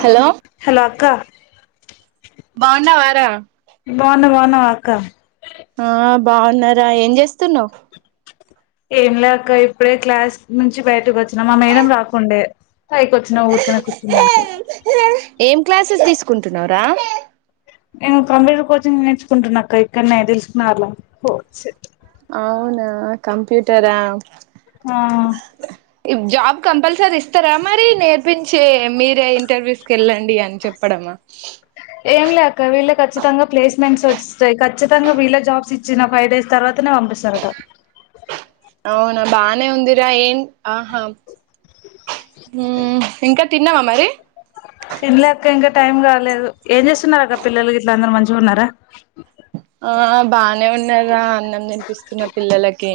hello hello అక్క బావుండావ రా నువ్వు బావుండావ అక్క బావున్నారా ఏం చేస్తున్నావ్ ఏం లే అక్కఇప్పుడే క్లాస్ నుంచి బయటకు వచ్చిన మా మేడం రాకుండే పై కి వచ్చిన ఊరికినే కూర్చుడనికి ఏం క్లాసెస్ తీసుకుంటున్నావుర నేను కంప్యూటర్ కోచింగ్ నేర్చుకుంటున్నాక్క ఇక్కడనే దిల్ షుక్ నగర్ లో అవునా కంప్యూటరా ఆ జాబ్ కంపల్సరీ ఇస్తారా మరి నేర్పించే మీరే ఇంటర్వ్యూస్కి వెళ్ళండి అని చెప్పడమా ఏం లే అక్క వీళ్ళే ఖచ్చితంగా ప్లేస్మెంట్స్ వస్తాయి ఖచ్చితంగా వీళ్ళ జాబ్స్ ఇచ్చిన ఫైవ్ డేస్ తర్వాతనే పం పిస్తారట అవునా బానే ఉందిరా ఏన్ ఆహా ఇంకా తిన్నవా మరి తినలేక అక్కఇంకా టైం కాలేదు ఏం చేస్తున్నారు అక్క పిల్లలు గిట్లా అందరు మంచిగా ఉన్నారా ఆ బానే ఉన్నారా అన్నం తినిపిస్తున్న పిల్లలకి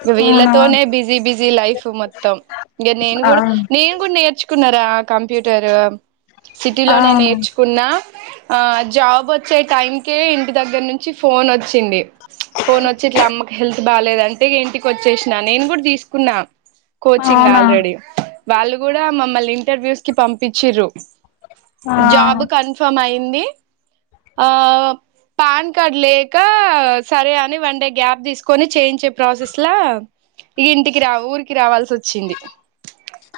ఇక అవునా వీళ్ళతోనే బిజీ బిజీ లైఫ్ మొత్తం ఇంక నేను ఆ కూడా నేను కూడా నేర్చుకున్నా కంప్యూటర్ సిటీ లోనే అవును నేర్చుకున్నా ఆ జాబ్ వచ్చే టైంకే ఇంటి దగ్గర నుంచి ఫోన్ వచ్చింది ఫోన్ వచ్చి ఇట్లా అమ్మకి హెల్త్ బాలేదు అంటే ఇంటికి వచ్చేసినా నేను కూడా తీసుకున్నా కోచింగ్ అవునా ఆల్రెడీ వాళ్ళు కూడా మమ్మల్ని ఇంటర్వ్యూస్ కి పంపిచురు ఆ జాబ్ కన్ఫర్మ్ అయింది ఆ పాన్ కార్డ్ లేక సరే అని వన్ డే గ్యాప్ తీసుకొని చేయించే ప్రాసెస్ లో ఇంటికి రా ఊరికి రావాల్సి వచ్చింది వచ్చింది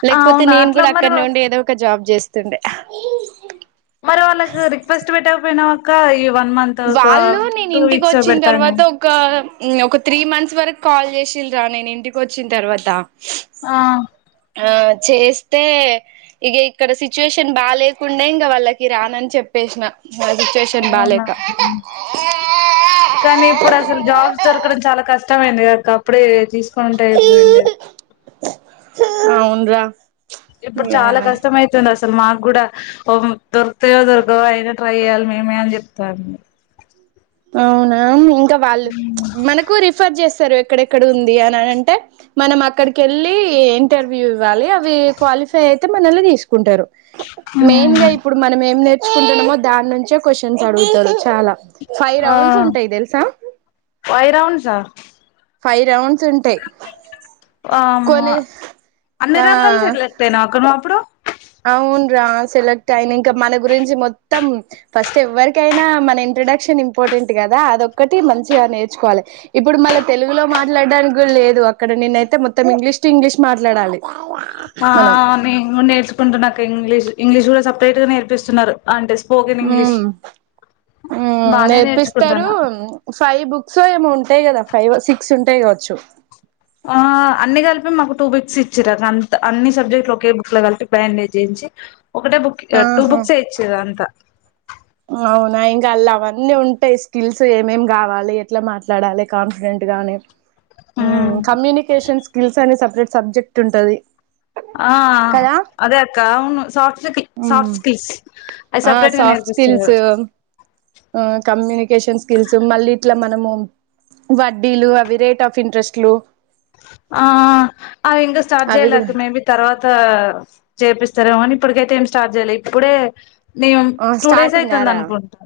లేకపోతే అవునా నేను అట్లా కూడా అక్కడ్నె మరి ఉండి ఏదో ఒక జాబ్ చేస్తుండే మరి వాళ్ళకి రిక్వెస్ట్ పెట్టకపోయినావ్ అక్క ఈ వన్ మంత్ ఒక వాళ్ళు నేను టూ ఇంటికి వీక్స్ వచ్చిన పెడతాని తర్వాత ఒక ఒక త్రీ మంత్స్ వరకు కాల్ చేసిఅన్రా నేను ఇంటికి వచ్చిన తర్వాత ఆ ఆ చేస్తే ఇక ఇక్కడ సిచ్యుయేషన్ బా లేకుండే ఇంకా వాళ్ళకి రానని చెప్ పిల్సి న నా సిచుయేషన్ బాలేద్ ఆ కానీ ఇప్పుడు అసలు జాబ్స్ దొరకడం చాలా కష్టమైందిక అప్పుడే తీసుకునింటాయి ఇండి అవునురా ఇప్పుడు చాలా కష్టం అైతుంది అసలు మాకు కూడా ఓ దొరుకుతాయో దొరకవ అయిన ట్రై చేయ్యాలి మేమే అని చెప్తాం అవునా ఇంకా వాళ్ళు మనకు రిఫర్ చేస్త స ఎక్కడెక్కడ ఉంది అనింటే మనం అక్కడికి వెళ్ళి ఇంటర్వ్యూ ఇవ్వాలి అ అయితే మనల్లో తీసుకుంటారు మెయిన్ గా ఉమ్ ఇప్పుడు మనం ఏం నేర్చుకుంటున్నామో దాని నుంచే క్వశ్చన్స్ అడుగుతారు చాలా ఫైవ్ ఆ రౌండ్స్ ఉంటాయి తెలుసా ఐ రౌండ్సా ఫైవ్ రాౌండ్స్ ఉంటాయి అమ్మా కొన్ని అన్ని ఆ రంగాలు సెలెక్ట్ అయినావా అక్క నువ్వు అప్పుడు అవును రా సెలెక్ట్ అయింది ఇంకా మన గురించి మొత్తం ఫస్ట్ ఎవ్వరికైనా మన ఇంట్రడక్షన్ ఇంపార్టెంట్ కదా అదొక్కటి మంచిగా నేర్చుకోవాలి ఇప్పుడు మల తెలుగులో మాట్లాడడానికి గు డా లేదు అక్కడ నినయితే మొత్తం ఇంగ్లీష్ టు ఇంగ్లీష్ మాట్లాడాలి ఆ మనం నే నేర్చుకుంటున్నాక ఇంగ్లీష్ ఇంగ్లీష్ కూడా సపరేట్ గా నేర్పిస్తున్నారు అంటెస్ ఉమ్ ఉమ్ బానే నేర్పిస్తారు నేర్చుకుంటాను ఫైవ్ బుక్స్ ఏమోంట టాయ్ కదా ఫైవ్ సిక్స్ ఉంటేయి కావచ్చు ఆ అన్ని కలిపి మాకు టూ బిక్స్ ఇచ్చిరు అంత అన్ని సబ్జెక్ట్లు ఒకే బుక్ లో కలిపి బన్డే చేయి ఒకటే బుక్ టూ ఆహా బుక్స్ ఏ ఇచ్చేది అంటా అవునా ఇంకా అళ్ళు అవన్నీ ఉంటాయి స్కిల్స్ ఏమేం కావాలి ఎట్లా మాట్లాడాలి కాన్ఫిడెంట్ గాని ఆ ఉమ్ కమ్యూనికేషన్ స్కిల్స్ అనే సపరేట్ సబ్జెక్ట్ ఉంటది ఆ కదా అదే అక్క అవును సాఫ్ట్ కి ఉమ్ సాఫ్ట్ స్కిల్స్ అది సపరేట్ గా సాఫ్ట్ స్కిల్స్ నేర్పిస్తున్నారు ఆ కమ్యూనికేషన్ స్కిల్స్ మళ్ళీ ఇట్లా మనము వడ్డీలు అవి రేట్ ఆఫ్ ఇంట్రెస్ట్లు ఆ అ ఇంకా స్టార్ట్ అవి కూడా చేయలేక మేబి తర్వాత చేపిస్త స్తరేమో అని ఇప్పటికైతే ఏం స్టార్ట్ చేయలే ఇప్పుడే మేము టూ డేస్ స్టార్టింగ్ అవుతుంది ఆరా అనుకుంటాం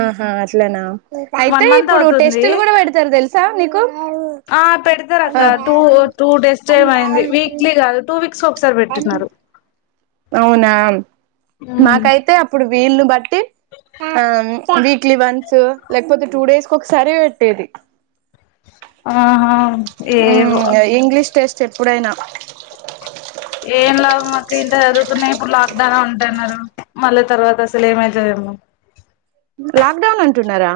ఆహా అట్లనా వన్ అయితే మంత్ ఇప్పుడు అవుతుంది టెస్టులు కూడా పెడతారు తెలుసా నీకు ఆ పెడతారు ఆ అక్క టూ టూ డేస్ ఏమైంది వీక్లీ కాదు టూ వీక్ సో ఒకసారి పెట్టున్నారు అవునా మాకైతే అప్పుడు వీళను బట్టి ఆ వీక్లీ వన్స్ లేకపోతే టూ డేస్ కి ఒకసారి పెట్టేది ఆహా ఉమ్ ఏవో గ ఇంగ్లీష్ టెస్ట్ ఎప్పుడైనా ఏన్ లాబమ్ మక్క ఇంత అరు ఇప్పుడు లాక్ డౌన్ ఉంటున్నారు మళ్ళీ తర్వాత అసలు ఏమైతదొ ఏమో లాక్డౌన్ అంటున్నారా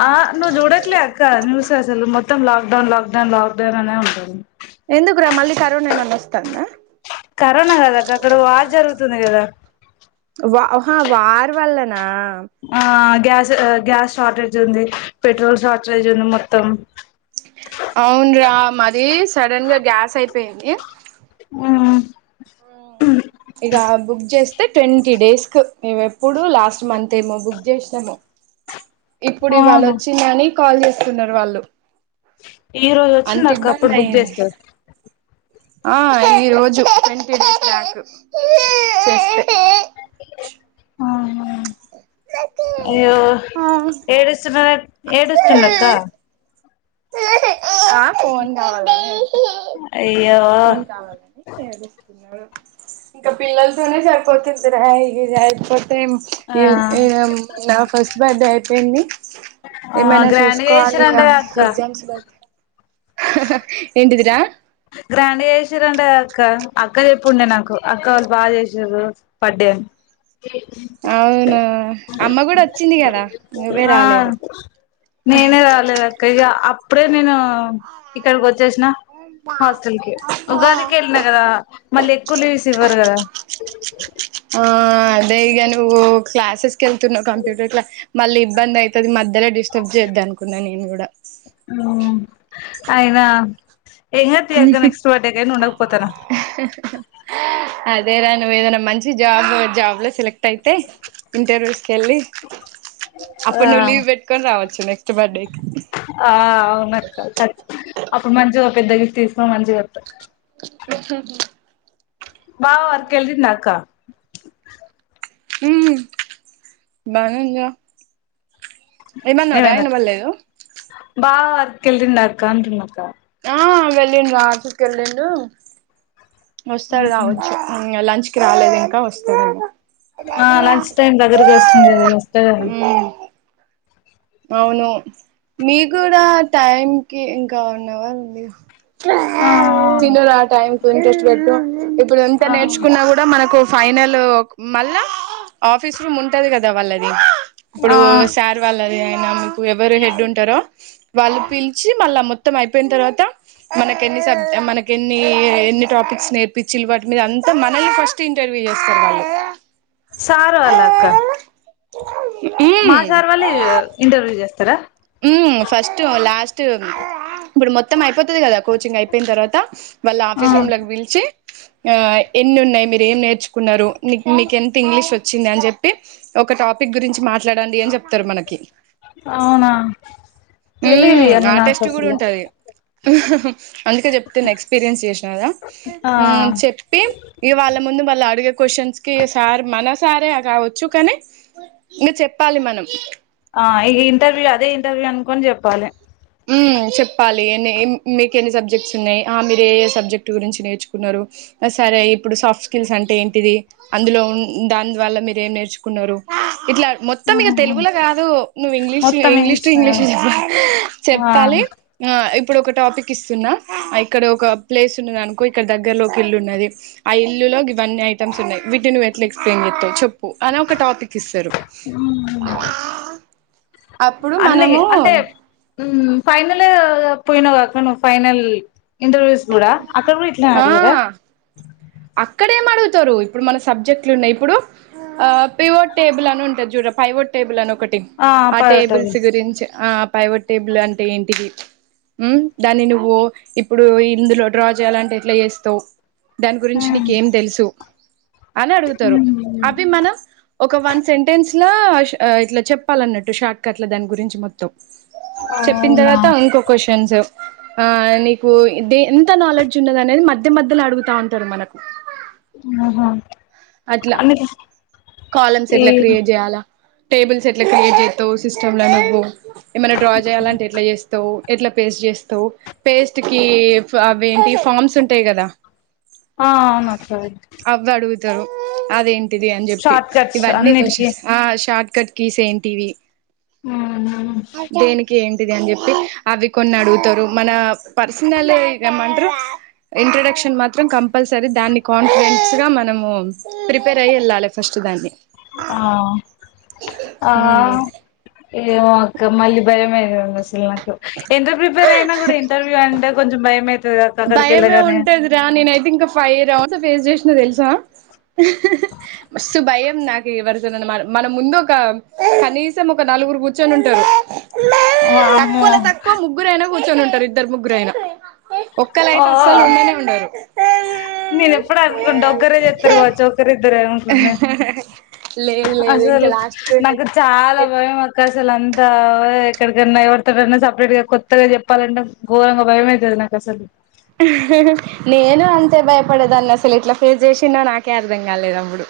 ఆ నువ్ చూడట్లే అక్క ను అసలు మొత్తం లాక్డౌ లాక్డౌన్ లాక్ డౌన్ అనే ఉంటుంది ఎందుకురా మళ్ళీ కరోనా ఏమన్నా వస్తందా కరోనా కదాక్క అక్కడ వారు జరుగుతుంది కదా వా ఆహా వార్ వల్లనా ఆ అన్ గ్యాస్ ఆ గ్యాస్ షార్టేజ్ ఉంది పెట్రోల్ షార్టేజ్ ఉంది మొత్తం అవున్రా మది సడన్ గా గ్యాస్ అయిపోయింది ఉమ్మ్మ్ ఇగ బుక్ చేస్ తే ట్వంటీ డేస్ కు మేము ఎప్పుడు లాస్ట్ మంత్ ఏమో బుక్ చేసినామో ఇప్పుడు ఇవాళ అవును వచ్చింది అని కాల్ చేస్తున్నారు వాళ్ళు ఈ రోజు అంత వచ్చింది అక్క అప్పుడు ఇబ్బంది బుక్ అయ్యింది చేస్తావు ఆ ఈరోజు ట్వంటీ డేస్ బ్యాక్ చేస్తే అయ్యో ఏడుస్తున్న ఏడుస్తుండ్క్క ఆ ఫోన్ కావాలని అయ్యో ఫోన్ కావాలని ఇంకా పిల్లలతోనే సరిపోతుందిరా ఇగాచరిపోతు ఆ [unintelligible] నా ఫస్ట్ బర్డే ఐపోయింది ఆ ఏమైనా గ్రాండ్గా చూసుకోవాలి ఈగ చేసిరంట గా అక్క ఎగ్జామ్స్ కా హహ ఏంటిదిరా గ్రాండ్ గా చేశారంటఅక్క అక్క చెప్పుండే నాకు అక్క వాళ్ళు బాగా చేశిరు బర్త్డే అ అవునా అమ్మ కూడా వచ్చింది కదా నువ్వే ఆ రాలేదు నేనే రాలేదు అక్క ఇక అప్పుడే నేను ఇక్కడికి వచ్చేసిన హాస్టల్ కి ఉగాదికి వెళ్ళిన కదా మళ్ళీ ఎక్కువ లీవ్స్ ఇవ్వరు కదా ఆ అదే ఇక నువ్వు క్లాసెస్కి వెళ్తున్నావు కంప్యూటర్ క్లాస్ మళ్ళీ ఇబ్బంది అవుతుంది మధ్యలో డిస్టర్బ్ చేయద్దు అనుకున్నాా నేను కూడా ఉమ్ అయినా [unintelligible] నెక్స్ట్ బర్త్డే బర్త్డే [unintelligible] ఉండక పోతనా అదే రా నువ్ ఏదన్నా మంచి జాబ్ జాబ్ లో సెలెక్ట్ అయితే ఇంటర్వ్యూస్ కెళ్ళి ఆ అప్పుడు నువ్వు లీవ్ పెట్టుకొని రావచ్చు నెక్స్ట్ బర్త్డే ఆ అవునక్క అప్పుడు మంచిగా పెద్ద గిఫ్ట్ తీసుకోనీ మంచిగా వతా ఇప్పుడే పూజ చేశా బావ వర్క్ వెళ్ళిండు అక్క మ్మ్ బానే ఉందిగా ఏమన్నావురా ఇనబడలేదు [inaudible] బావా వర్క్ వెళ్ళిండా అక్క అంటున్నాక్కా ఆ వెళ్ళిండు రా ఆఫీస్ కి వెళ్ళిండు వస్తాడు రావచ్చు ఇంకా లంచ్ కి రాలేదు ఇంకా వస్తడు ఏమో ఆ లంచ్ టైమ్ దగ్గరకి వస్తుంది కదా వస్తే ఉమ్ అవును మీ కూడా టైం కి ఇంకా వన్ అవర్ ఉంది తిను రా టైం కు ఇంట్రెస్ట్ పెట్టు ఇప్పుడు ఎంత ఆ ఆ నేర్చుకున్నా కూడా మనకు ఫైనల్ మళ్ళా ఆఫీస్ రూమ్ ఉంటది కదా వాళ్ళది అప్పుడు ఆ సార్ వాల్ అదే ఆయన మీకు ఎవరు హెడ్ ఉంటారో వాళ్ళు పిలిచి మళ్ళా మొత్తం అయిపోయిన తర్వాత మనక ఎన్ని సబ్ మనకు ఎన్ని ఎన్ని టాపిక్స్ నేర్పించిలు వాటి మీద అంతా మనల్ని ఫస్ట్ ఇంటర్వ్ వ్యూ చేస్తారు వాళ్ళు సార్ వాళ్ళ అక్క మా సార్ వాళ్ళే ఇంటర్వ్యూ చేస్తారా ఉమ్ ఫస్ట్ లాస్ట్ ఇప్పుడు మొత్తం అయిపోత్ ది కదా కోచింగ్ అయిపోయిన తర్వాత వాళ్ళ ఆ ఆఫీస్ రూమ్ లోకి పిల్చి ఆ ఎన్ని ఉన్నాయి మీరు ఏం నేర్చుకున్నారు మీ మీకెంత ఇంగ్లీష్ వచ్చింది అని చెప్పి ఒక టాపిక్ గురించి మాట్లాడండి అని చెప్తారు మనకి అవునా తెలీదు ఉమ్ ఇవన్నీ ఆ నాకు టెస్ట్ కూడా అసలు ఉంటాది అందుకే చెప్తున్న ఎక్స్పీరియన్స్ చేసిన కదా ఆ ఉమ్ చెప్పి ఇ వాళ్ళ ముందు వాళ్ళు అడిగే క్వశ్చన్స్ కి సార్ మన సారే కావచ్చు కానీ ఇంకా చెప్పాలి మనం ఇక ఇంటర్వ్యూ అదే ఇంటర్వ్యూ అనుకని చెప్పాలి హ్మ్మ్ చెప్పాలి ఎన్ని మీకు ఎన్ని సబ్జెక్ట్స్ ఉన్నాయి ఆ మీరు ఏ ఏ సబ్జెక్ట్ గురించి నేర్చుకున్నారు సరే ఇప్పుడు సాఫ్ట్ స్కిల్స్ అంటే ఏంటిది అందులో దానివ్వల్ల మీరు ఏం నేర్చుకున్నారు ఇట్లా మొత్తం ఇక తెలుగులో కాదు నువ్వు ఇంగ్లీష్ ఇంగ్లీష్ టు ఇంగ్లీష్ చెప్ప ఆ చెప్పాలి ఆ ఇప్పుడు ఒక టాపిక్ ఇస్తున్నా ఇక్కడ ఒక ప్లేస్ ఉన్నది అనుకో ఇక్కడ దగ్గరలోకి ఇల్లు ఉన్నది ఇల్లులో గివన్ని ఐటమ్స్ ఉన్నాయి వీటిని నువ్వు ఎట్లా ఎక్స్ప్లెయిన్ చేస్తావ్ చెప్పు అనే ఒక టాపిక్ ఇస్తారు అప్పుడు అన్నయే మనము అంటే ఉమ్ ఫైనలే పొయినవ్ అక్క నువ్వు ఫైనల్ ఇంటర్వ్యూస్ గూడా అక్కడ కూడ ఇట్లే ఆడిగిరా ఆ అక్కడేం అడుగుతరు ఇప్పుడు మన సబ్జెక్ట్లున్నయ్ ఇప్పుడు ఆ పివుడ్ టేబుల్ అని ఉంటది చూడర పైవడ్ టేబుల్ అని ఒకటి ఆ టేబుల్స్ గురించి ఆ పైవుడ్ టేబుల్ అంటే ఏంటిది ఉమ్ దాన్ని నువ్వు ఇప్పుడు ఇందులో డ్రా చేయాలంటే ఎట్ల చేస్తవ్ గురించి నీకేం తెలుసు అన అడుగుతరు అవి మనం ఒక వన్ సెంటెన్స్ ఇట్లా ష ఆ ఇట్ల చెప్పాలన్నట్టు షార్ట్కట్ల దాని గురించి మొత్తం చెప్పిన్ అవునా తర్వాత ఇంకో క్వశన్ ఆ నీకు ఇది ఎంత నాలెడ్జ్ ఉన్నది అనేది మధ్య మధ్యలో అడుగుతాంటరు మనకు ఆహా అట్లా అందుకే కాలమ్స్ ఎట్ల క్రియేట్ చేయాలా టేబుల్స్ ఎట్ల క్రియేట్ చేస్తవ్ సిస్టమ్ ల నువ్వు ఏమైన డ్రా చేయాలంటె ఎట్ల చేస్తవు ఎట్ల పేస్ట్ చేస్తవ్ పేస్ట్ కి ఫా అవేంటి ఫార్మ్స్ ఉంటయ్ కదా ఆ అవున అక్క అవి అడుగుతారు అదేంటిది అని జెప్పి షార్ట్ కట్స్ ఇవన్నీ కొష్ అన్నిటికీ ఆ షా కట్కీస్ ఏంటివి ఉమ్ దేనికి ఏంటిది అని చెప్పి అవి అడుగుతారు మన పర్సనల్ ఇగమంట్రు ఇంట్రొడక్షన్ మాత్రం కంపల్సరీ దాన్ని కాన్ఫిడెన్స్ గా మనము ప్రిపేర్ అయ వెళ్ళాలి [inaudible] ఫస్ట్ దాన్ ఆ ఆ దాన్ని ఏమో అక్క మళ్ళ భయమైంది అసలు నాకు ఎంత ప్రిపేర్ అయినా కూడా ఇంటర్వ్యూ అంటే కొంచెం భయం అయితది అక్క అక్కడికి భయమే వెళ్ళగానే ఉంటదిరా నేనయితే ఇంకా ఫై రౌండ్స్ ఫేస్ చేసిన తెలుసా మస్తు భయం నాకు ఎవరితోనన్న మన ముందు ఒక కనీసం ఒక నలుగురు కూర్చోని ఉంటరు ఓ వామ్మో కూర్చొని ఉంటరు ఇద్దరు ముగ్గురు అయినా ఒక్కళయితే అస్సలు ఉండనే ఉండరు నేనెప్పుడు అనుకుంట ఒక్కరే చేత్తరు గావచ్చు ఒక్కరిద్దరు ట్లన్నది లేదు లేదు అసల్ ఇంకా లాస్ట్ కు నాకు చాల భయం అక్క అసలన్ ఆ ఎక్కడికన్న ఎవరితోటన్న సపరేట్ గా కొత్తగా చెప్పాలంటే ఘోరంగ భయమైతది నాకసలు హ్ హా హ నేను అంతే భయపడేదాన్ని అసలు ఎట్ల ఫేస్ చేసిన్నో నాకే అర్ధం కాలేదు అప్పుడు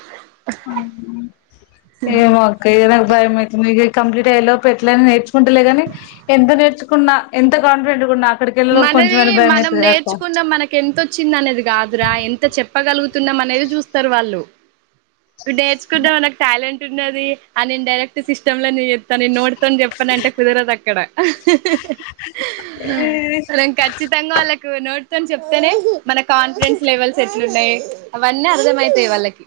ఏమో అక్క ఇగ నాకు బయమైతుందిగ కంప్లీట్ అయ్యే లోపు ఎట్లైన నేర్చుకుంటలే గని ఎంత నేర్చుకున్నా ఎంత కాన్ఫిడెంట్గున్న మనది మనం నేర్చుకున్న మనకి ఎంతొచ్చింది అనేది కాదురా ఎంత చెప్పగలుగు తున్నా మనేదే చూస్తరు వాళ్ళు నేర్చుకుంటే మనకు టాలెంట్ న్నది ఆ నేను డైరెక్ట్ సిస్టమ్ లోనే చేత్త నేను నొటితోన్ చెప్పన్ అంటే కుదరదక్కడ ఏ మనం ఖచ్చితంగా వాళ్ళకు నోట్ తోన్ చెప్తనే మన కాన్ఫిడెన్స్ లెవెల్స్ ఎట్లున్నయి అవన్నీ అర్థమైతయి వాళ్ళకి